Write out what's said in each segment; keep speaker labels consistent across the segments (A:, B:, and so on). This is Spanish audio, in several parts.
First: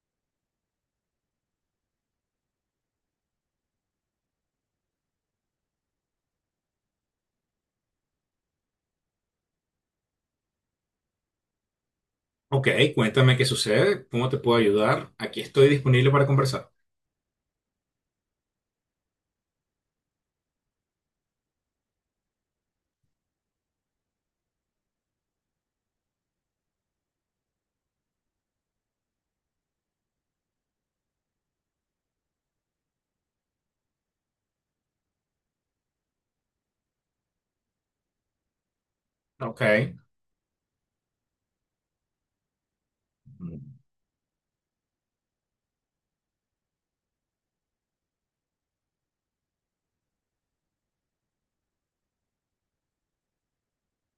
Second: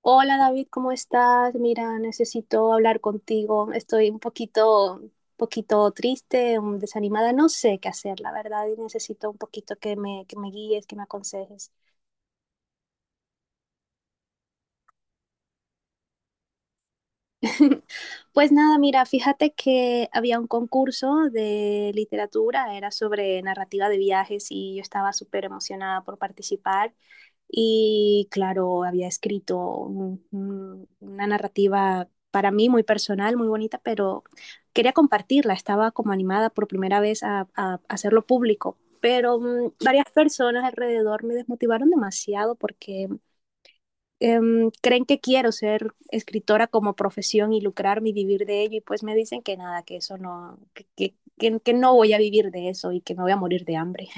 A: Hola David, ¿cómo estás? Mira, necesito hablar contigo. Estoy un poquito, poquito triste, desanimada. No sé qué hacer, la verdad, y necesito un poquito que me guíes, que me aconsejes.
B: Ok, cuéntame qué sucede, cómo te puedo ayudar. Aquí estoy disponible para conversar.
A: Pues nada, mira, fíjate que había un concurso de literatura, era sobre narrativa de viajes y yo estaba súper emocionada por participar. Y claro, había escrito una narrativa para mí muy personal, muy bonita, pero quería compartirla. Estaba como animada por primera vez a hacerlo público, pero
B: Ok.
A: varias personas alrededor me desmotivaron demasiado porque creen que quiero ser escritora como profesión y lucrarme y vivir de ello, y pues me dicen que nada, que eso no, que que no voy a vivir de eso y que me voy a morir de hambre.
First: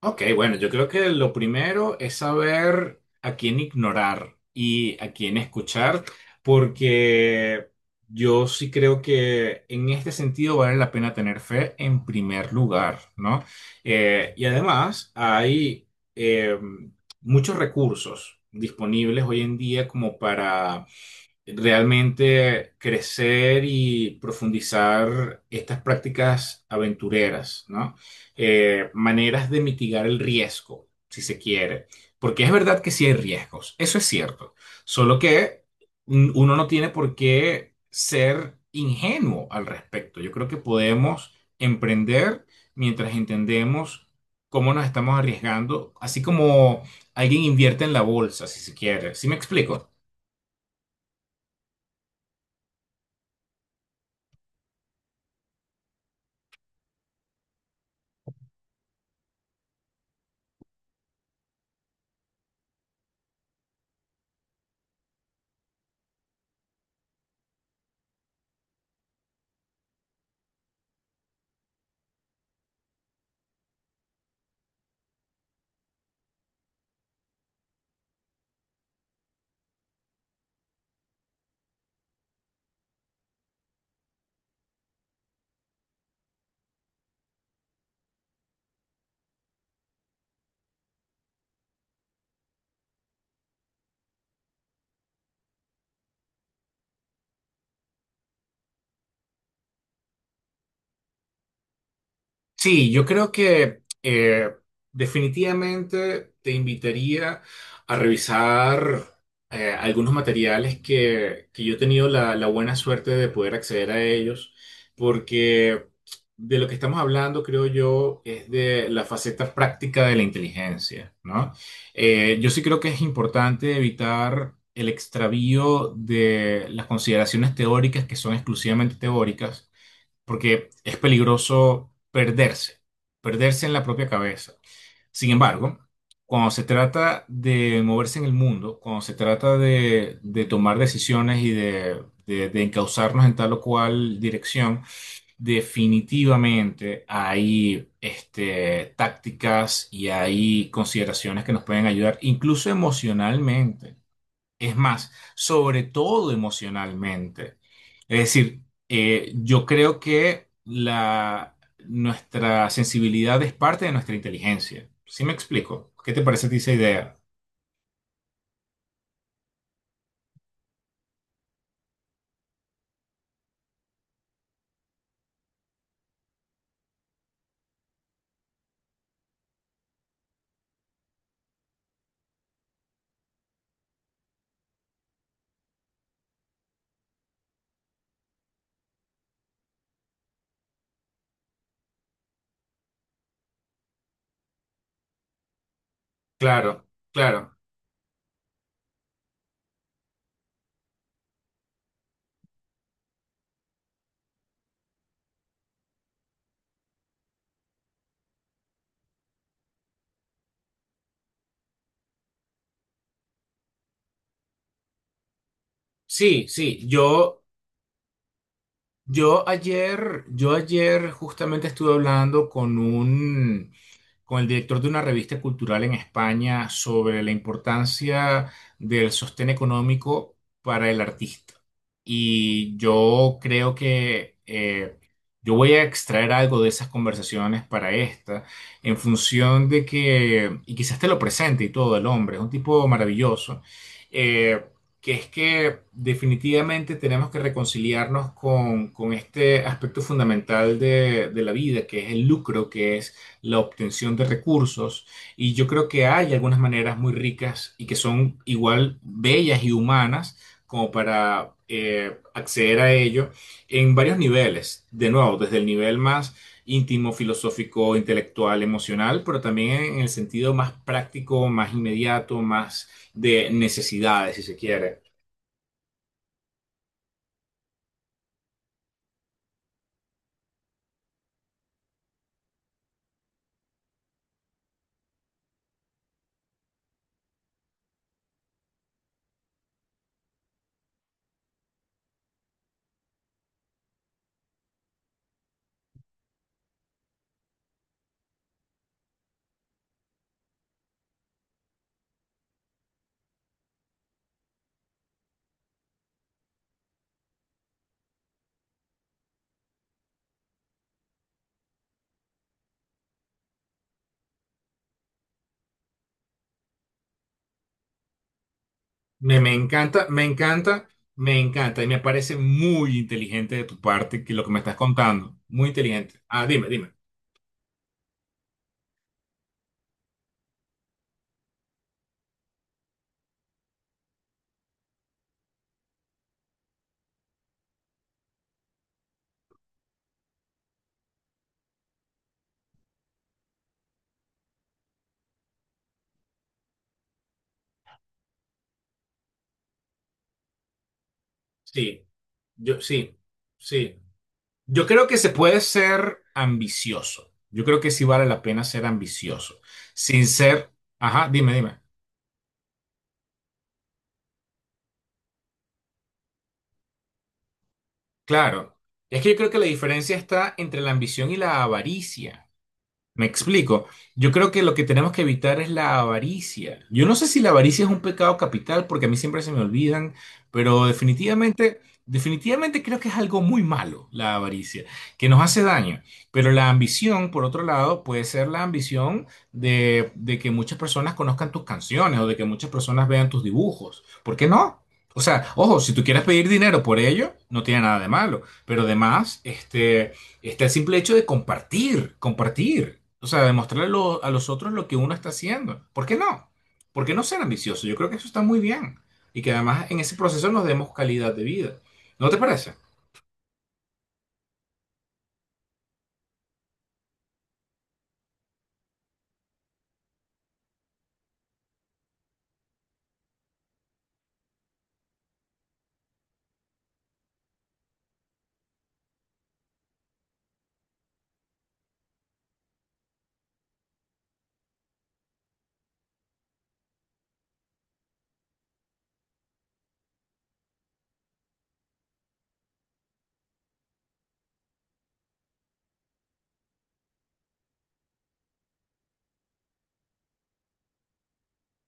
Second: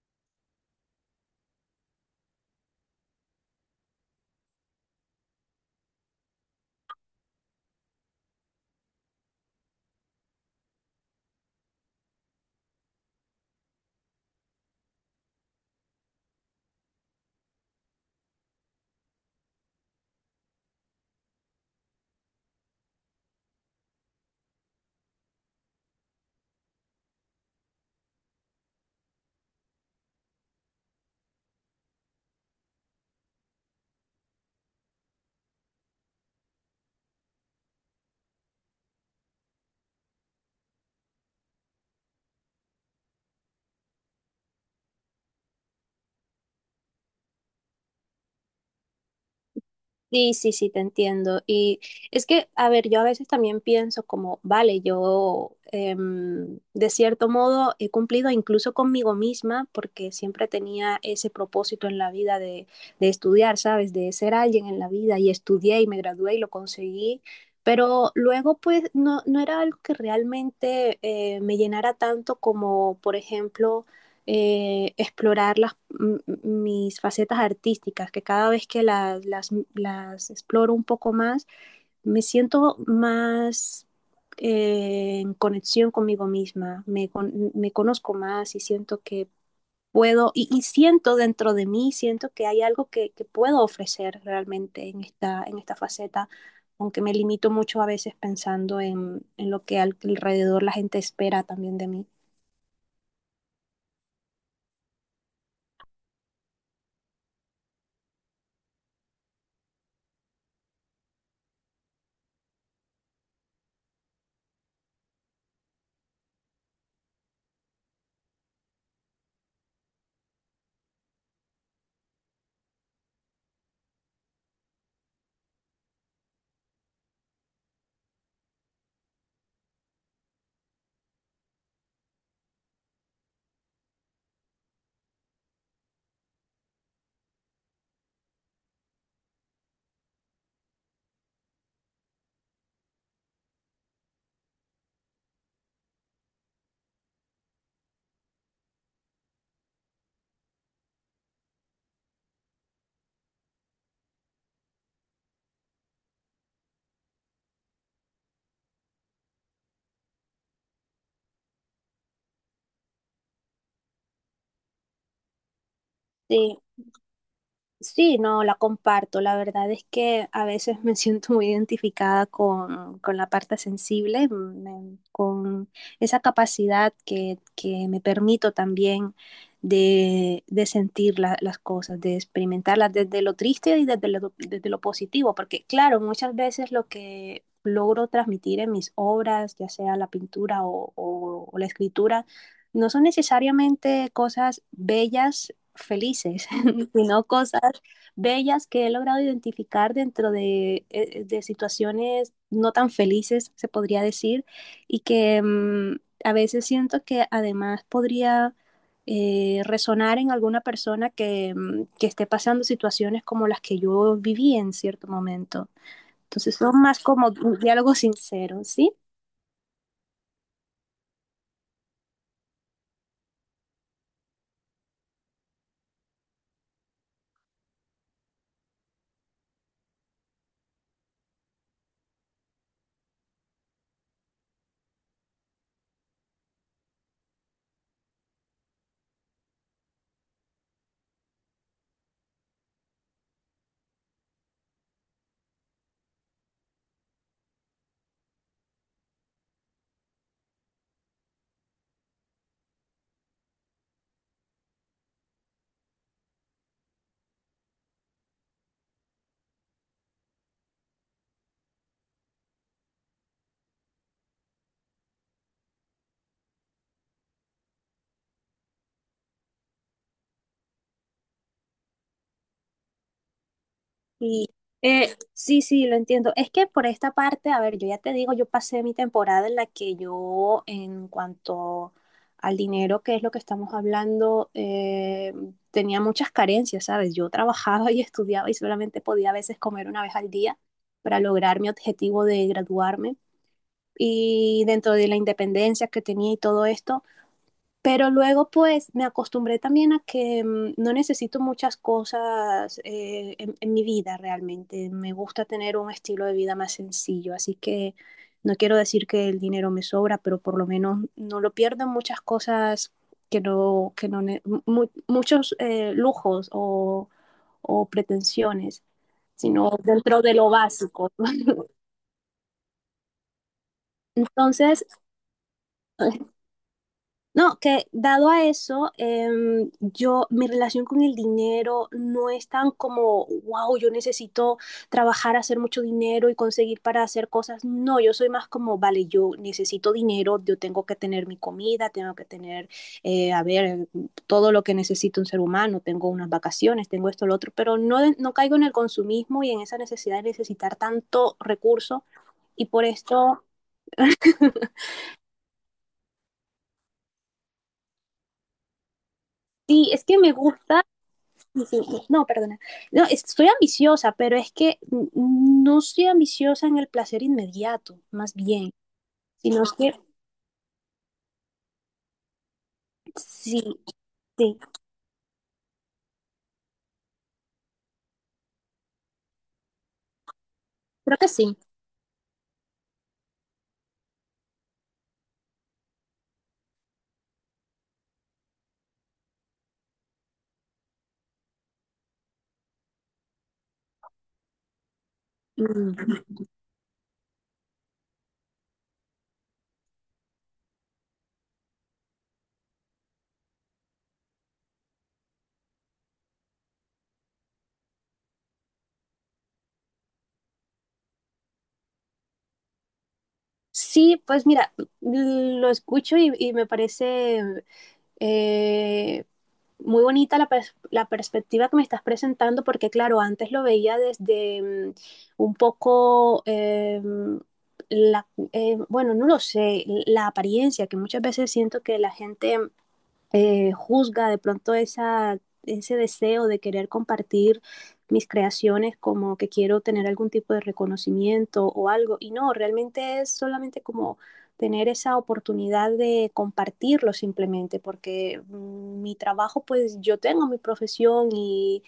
B: Ok, bueno, yo creo que lo primero es saber a quién ignorar y a quién escuchar, porque yo sí creo que en este sentido vale la pena tener fe en primer lugar, ¿no? Y además hay eh, muchos recursos disponibles hoy en día como realmente crecer y profundizar estas prácticas aventureras, ¿no? Maneras de mitigar el riesgo, si se quiere, porque es verdad que sí hay riesgos, eso es cierto, solo que uno no tiene por qué ser ingenuo al respecto. Yo creo que podemos emprender mientras entendemos cómo nos estamos arriesgando, así como alguien invierte en la bolsa, si se quiere. ¿Sí me explico?
A: Sí, sí, sí, te entiendo. Y es que, a ver, yo a veces también pienso como, vale, yo de cierto modo he cumplido incluso conmigo misma porque siempre tenía ese propósito en la vida de estudiar, ¿sabes? De ser alguien en la vida y estudié y me gradué y lo conseguí. Pero luego, pues, no era algo que realmente me llenara tanto como, por ejemplo, explorar las, mis facetas artísticas, que cada vez que las exploro un poco más, me siento más en conexión conmigo misma, me, conozco más y siento que puedo, y siento dentro de mí, siento que hay algo que puedo ofrecer realmente en esta faceta, aunque me limito mucho a veces pensando en lo que alrededor la gente espera también de mí.
B: Sí, yo creo que definitivamente te invitaría a revisar algunos materiales que yo he tenido la buena suerte de poder acceder a ellos, porque de lo que estamos hablando, creo yo, es de la faceta práctica de la inteligencia, ¿no? Yo sí creo que es importante evitar el extravío de las consideraciones teóricas que son exclusivamente teóricas porque es peligroso perderse en la propia cabeza. Sin embargo, cuando se trata de moverse en el mundo, cuando se trata de tomar decisiones y de encauzarnos en tal o cual dirección, definitivamente hay este, tácticas y hay consideraciones que nos pueden ayudar, incluso emocionalmente. Es más, sobre todo emocionalmente. Es decir, yo creo que nuestra sensibilidad es parte de nuestra inteligencia. ¿Sí me explico? ¿Qué te parece a ti
A: Sí,
B: esa idea?
A: sí, no, la comparto. La verdad es que a veces me siento muy identificada con la parte sensible, con esa capacidad que me permito también de sentir las cosas, de experimentarlas desde lo triste y desde lo positivo, porque claro, muchas veces lo que logro transmitir en mis obras, ya sea la pintura o la escritura, no son necesariamente cosas bellas felices,
B: Claro,
A: sino
B: claro.
A: cosas bellas que he logrado identificar dentro de situaciones no tan felices, se podría decir, y que a veces siento que además podría resonar en alguna persona que esté pasando situaciones como las que yo viví en cierto momento.
B: Sí,
A: Entonces
B: sí.
A: son más como diálogos sinceros, ¿sí?
B: Yo ayer justamente estuve hablando con un con el director de una revista cultural en España sobre la importancia del sostén económico para el artista. Y yo creo que yo voy a extraer algo de esas conversaciones para esta, en función de que, y quizás te lo presente y todo el hombre, es un tipo maravilloso, eh, que es que definitivamente tenemos que reconciliarnos con este aspecto fundamental de la vida, que es el lucro, que es la obtención de recursos y yo creo que hay algunas maneras muy ricas y que son igual bellas y humanas como para acceder a ello en varios niveles. De nuevo, desde el nivel más íntimo, filosófico, intelectual, emocional, pero también en el sentido más práctico, más inmediato, más de necesidades, si
A: Sí,
B: se quiere.
A: sí, sí, lo entiendo. Es que por esta parte, a ver, yo ya te digo, yo pasé mi temporada en la que yo, en cuanto al dinero, que es lo que estamos hablando, tenía muchas carencias, ¿sabes? Yo trabajaba y estudiaba y solamente podía a veces comer una vez al día para lograr mi objetivo de graduarme. Y dentro de la independencia que tenía y todo esto. Pero luego pues me acostumbré también a que no necesito muchas cosas en mi vida realmente. Me gusta tener un estilo de vida más sencillo, así que no quiero decir que el dinero me sobra, pero por lo menos no lo pierdo en muchas cosas que no, ne- mu- muchos lujos o pretensiones,
B: Me, me
A: sino
B: encanta,
A: dentro
B: me
A: de lo
B: encanta,
A: básico.
B: me encanta y me parece muy inteligente de tu parte que lo que me estás
A: Entonces,
B: contando. Muy inteligente. Ah, dime, dime.
A: no, que dado a eso, yo, mi relación con el dinero no es tan como, wow, yo necesito trabajar, hacer mucho dinero y conseguir para hacer cosas. No, yo soy más como, vale, yo necesito dinero, yo tengo que tener mi comida, tengo que tener, a ver, todo lo que necesita un ser humano, tengo unas vacaciones, tengo esto, lo otro, pero no caigo en el consumismo y en esa necesidad de necesitar tanto recurso
B: Sí,
A: y
B: yo
A: por
B: sí,
A: esto...
B: sí. Yo creo que se puede ser ambicioso. Yo creo que sí vale la pena ser ambicioso.
A: Sí, es que
B: Sin
A: me
B: ser,
A: gusta.
B: ajá, dime,
A: Sí, sí,
B: dime.
A: sí. No, perdona. No, estoy ambiciosa, pero es que no soy ambiciosa en el placer inmediato, más bien,
B: Claro. Es que yo creo que
A: sino
B: la
A: que
B: diferencia está entre la ambición y la avaricia. Me
A: sí,
B: explico. Yo creo
A: sí,
B: que lo que tenemos que evitar es la avaricia. Yo no sé si la avaricia es un pecado capital, porque a mí siempre se me olvidan, pero
A: creo que sí.
B: definitivamente, definitivamente creo que es algo muy malo la avaricia, que nos hace daño. Pero la ambición, por otro lado, puede ser la ambición de que muchas personas conozcan tus canciones o de que muchas personas vean tus dibujos. ¿Por qué no? O sea, ojo, si tú
A: Mm.
B: quieres pedir dinero por ello, no tiene nada de malo, pero además, este... Está el simple hecho de compartir, compartir. O sea, demostrarle a, lo- a los otros lo que uno está haciendo. ¿Por qué no? ¿Por qué no ser ambicioso? Yo creo que eso está muy bien. Y que además en ese proceso nos demos calidad de vida. ¿No te parece?
A: Sí, pues mira, lo escucho y me parece eh, muy bonita la, la perspectiva que me estás presentando, porque claro, antes lo veía desde un poco, la, bueno, no lo sé, la apariencia, que muchas veces siento que la gente juzga de pronto esa, ese deseo de querer compartir mis creaciones como que quiero tener algún tipo de reconocimiento o algo. Y no, realmente es solamente como tener esa oportunidad de compartirlo simplemente, porque mi trabajo, pues yo tengo mi profesión y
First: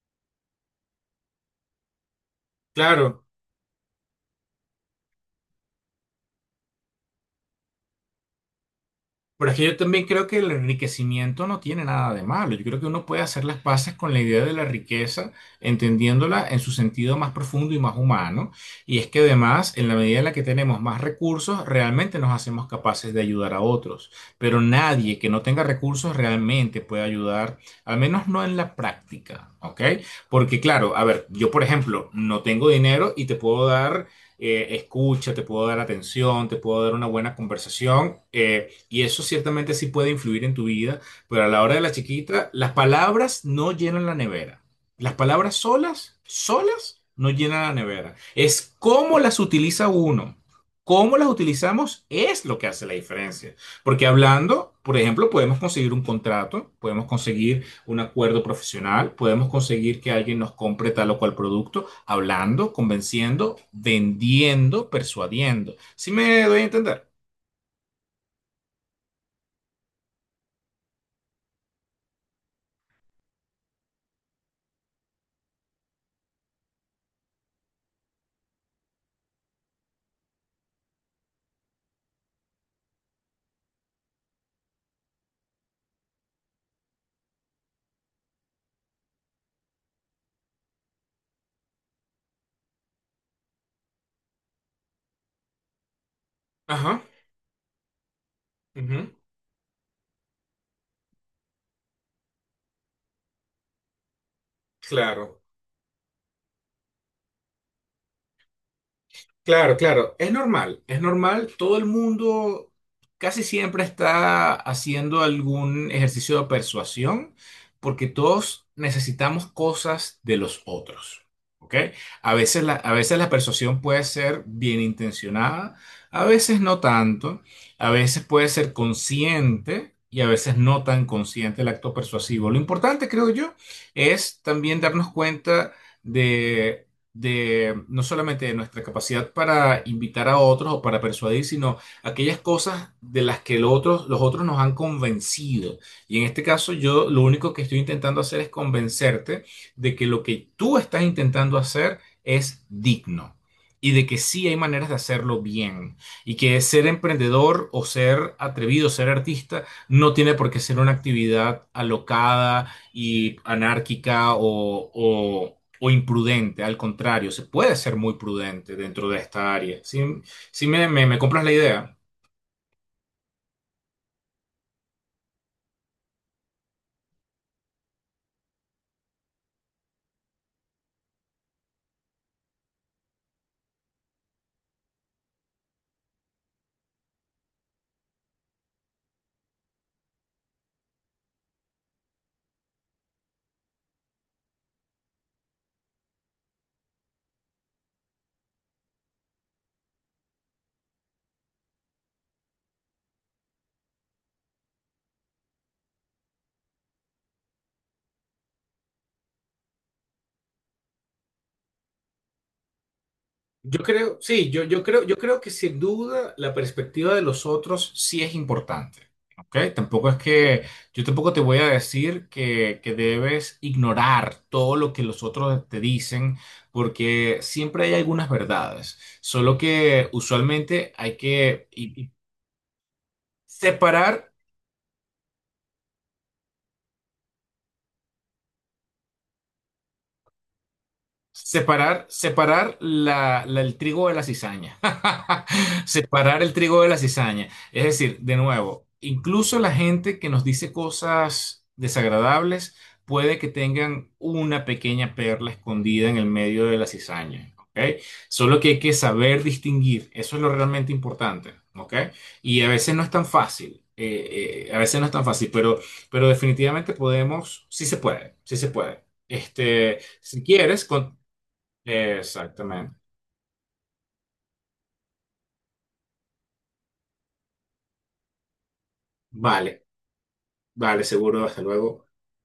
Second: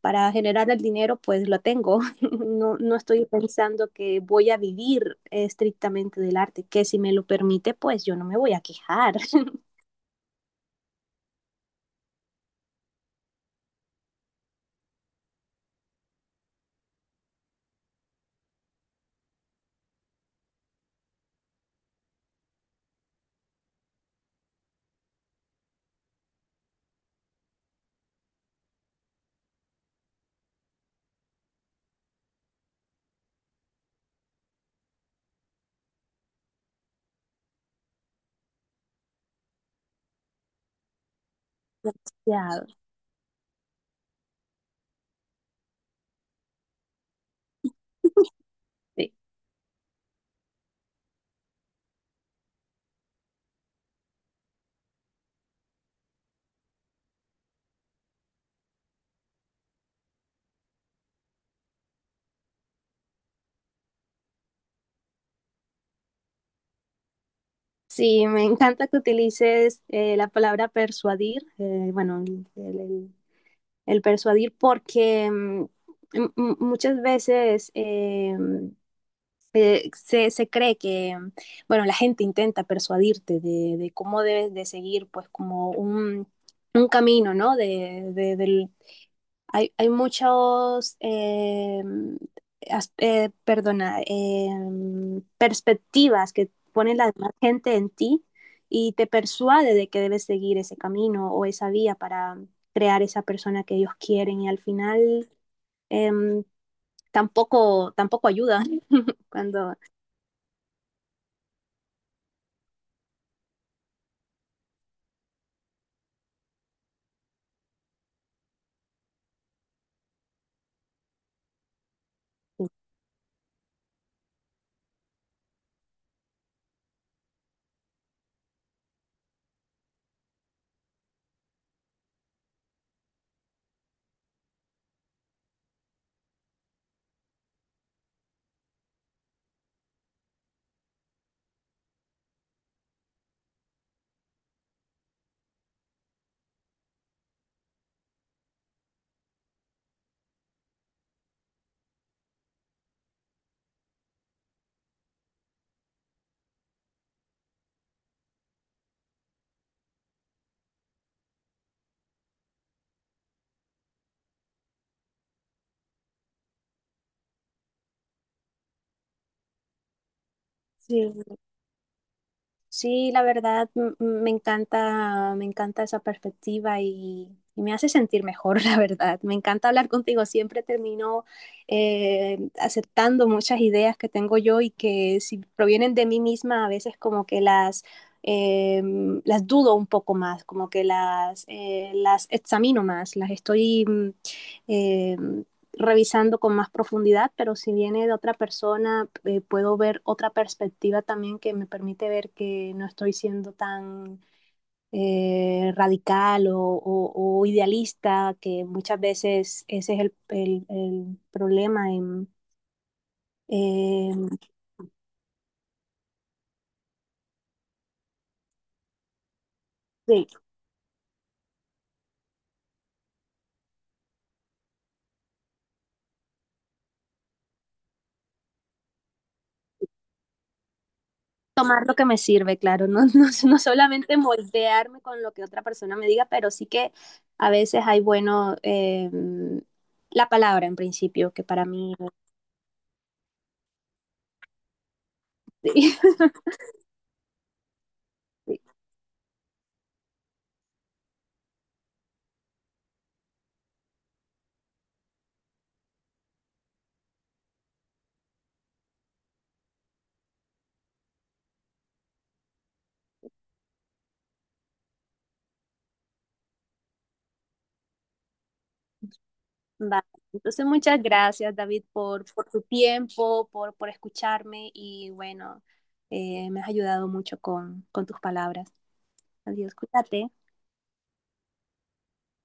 A: para generar el dinero, pues lo tengo. No, no
B: Claro.
A: estoy pensando que voy a vivir estrictamente del arte, que si me lo permite, pues yo no me voy a quejar.
B: Pero es que yo también creo que el enriquecimiento no tiene nada de malo. Yo creo que uno puede hacer las paces con la idea de la riqueza, entendiéndola en su sentido más profundo y más humano. Y es que además, en la medida en la que tenemos más recursos, realmente nos hacemos capaces de ayudar a otros. Pero nadie que no tenga recursos realmente puede ayudar, al menos no en la práctica, ¿ok? Porque claro, a ver, yo por ejemplo, no tengo dinero y te puedo dar... escucha, te puedo dar atención, te puedo dar una buena conversación, y eso ciertamente sí puede influir en tu vida, pero a la hora de la chiquita, las
A: Demasiado,
B: palabras no llenan la nevera. Las palabras solas, solas, no llenan la nevera. Es
A: sí.
B: cómo las utiliza uno. Cómo las utilizamos es lo que hace la diferencia. Porque hablando, por ejemplo, podemos conseguir un contrato, podemos conseguir un acuerdo profesional, podemos conseguir que alguien nos compre tal o cual producto, hablando, convenciendo, vendiendo, persuadiendo. ¿Sí me doy a entender?
A: Sí, me encanta que utilices la palabra persuadir, bueno, el, el persuadir, porque muchas veces se, se cree que, bueno, la gente intenta persuadirte de cómo debes de seguir, pues como un camino, ¿no? De, hay, hay muchos, perdona, perspectivas que pone
B: Ajá.
A: la demás gente en ti y te
B: Ujú.
A: persuade de que debes seguir ese camino o esa vía para crear esa persona que ellos quieren y al final
B: Claro,
A: em, tampoco, tampoco ayuda
B: claro,
A: cuando...
B: claro. Es normal, es normal. Todo el mundo casi siempre está haciendo algún ejercicio de persuasión porque todos necesitamos cosas de los otros. ¿Ok? A veces la persuasión puede ser bien intencionada, a veces no tanto, a veces puede ser consciente y a veces no tan consciente el acto persuasivo. Lo importante, creo yo, es también darnos cuenta de de no solamente de nuestra capacidad para invitar a otros o para persuadir, sino aquellas cosas de las que los otros nos han convencido. Y en este caso yo lo único que estoy intentando hacer es convencerte de que lo que tú estás intentando hacer es digno. Y de que sí hay maneras de hacerlo bien. Y que ser emprendedor o ser atrevido, ser artista, no tiene por qué ser una actividad alocada, y anárquica o imprudente. Al contrario, se puede ser muy prudente dentro de esta área. ¿ Me
A: Sí.
B: compras la idea?
A: Sí, la verdad me encanta esa perspectiva y me hace sentir mejor, la verdad. Me encanta hablar contigo. Siempre termino aceptando muchas ideas que tengo yo y que si provienen de mí misma, a veces como que eh, las dudo un poco más, como que las examino más, las estoy eh, revisando con más profundidad, pero si viene de otra persona, puedo ver otra perspectiva también que me permite ver que no estoy siendo tan radical o, idealista, que muchas veces ese es el problema en...
B: Yo
A: Eh,
B: creo, sí, yo creo que sin duda la perspectiva de los otros sí es importante. ¿Ok? Tampoco es
A: sí,
B: que yo tampoco te voy a decir que debes ignorar todo lo que los otros te dicen, porque siempre hay algunas verdades. Solo que usualmente hay que
A: tomar lo que me sirve, claro, no, no, no,
B: separar.
A: solamente moldearme con lo que otra persona me diga, pero sí que a veces hay bueno. La palabra en principio, que para mí...
B: Separar, separar el trigo de la cizaña. Separar el trigo de la cizaña. Es decir, de
A: Sí.
B: nuevo, incluso la gente que nos dice cosas desagradables puede que tengan una pequeña perla escondida en el medio de la cizaña. ¿Ok? Solo que hay que saber distinguir. Eso es lo realmente importante. ¿Ok? Y a veces no es tan fácil. A veces no es tan fácil, pero definitivamente podemos, sí se puede, sí se puede. Este,
A: Vale.
B: si
A: Entonces,
B: quieres,
A: muchas
B: con-
A: gracias, David, por tu
B: Exactamente.
A: tiempo, por escucharme y bueno, me has ayudado mucho con tus palabras. Adiós,
B: Vale,
A: cuídate.
B: vale, seguro. Hasta luego.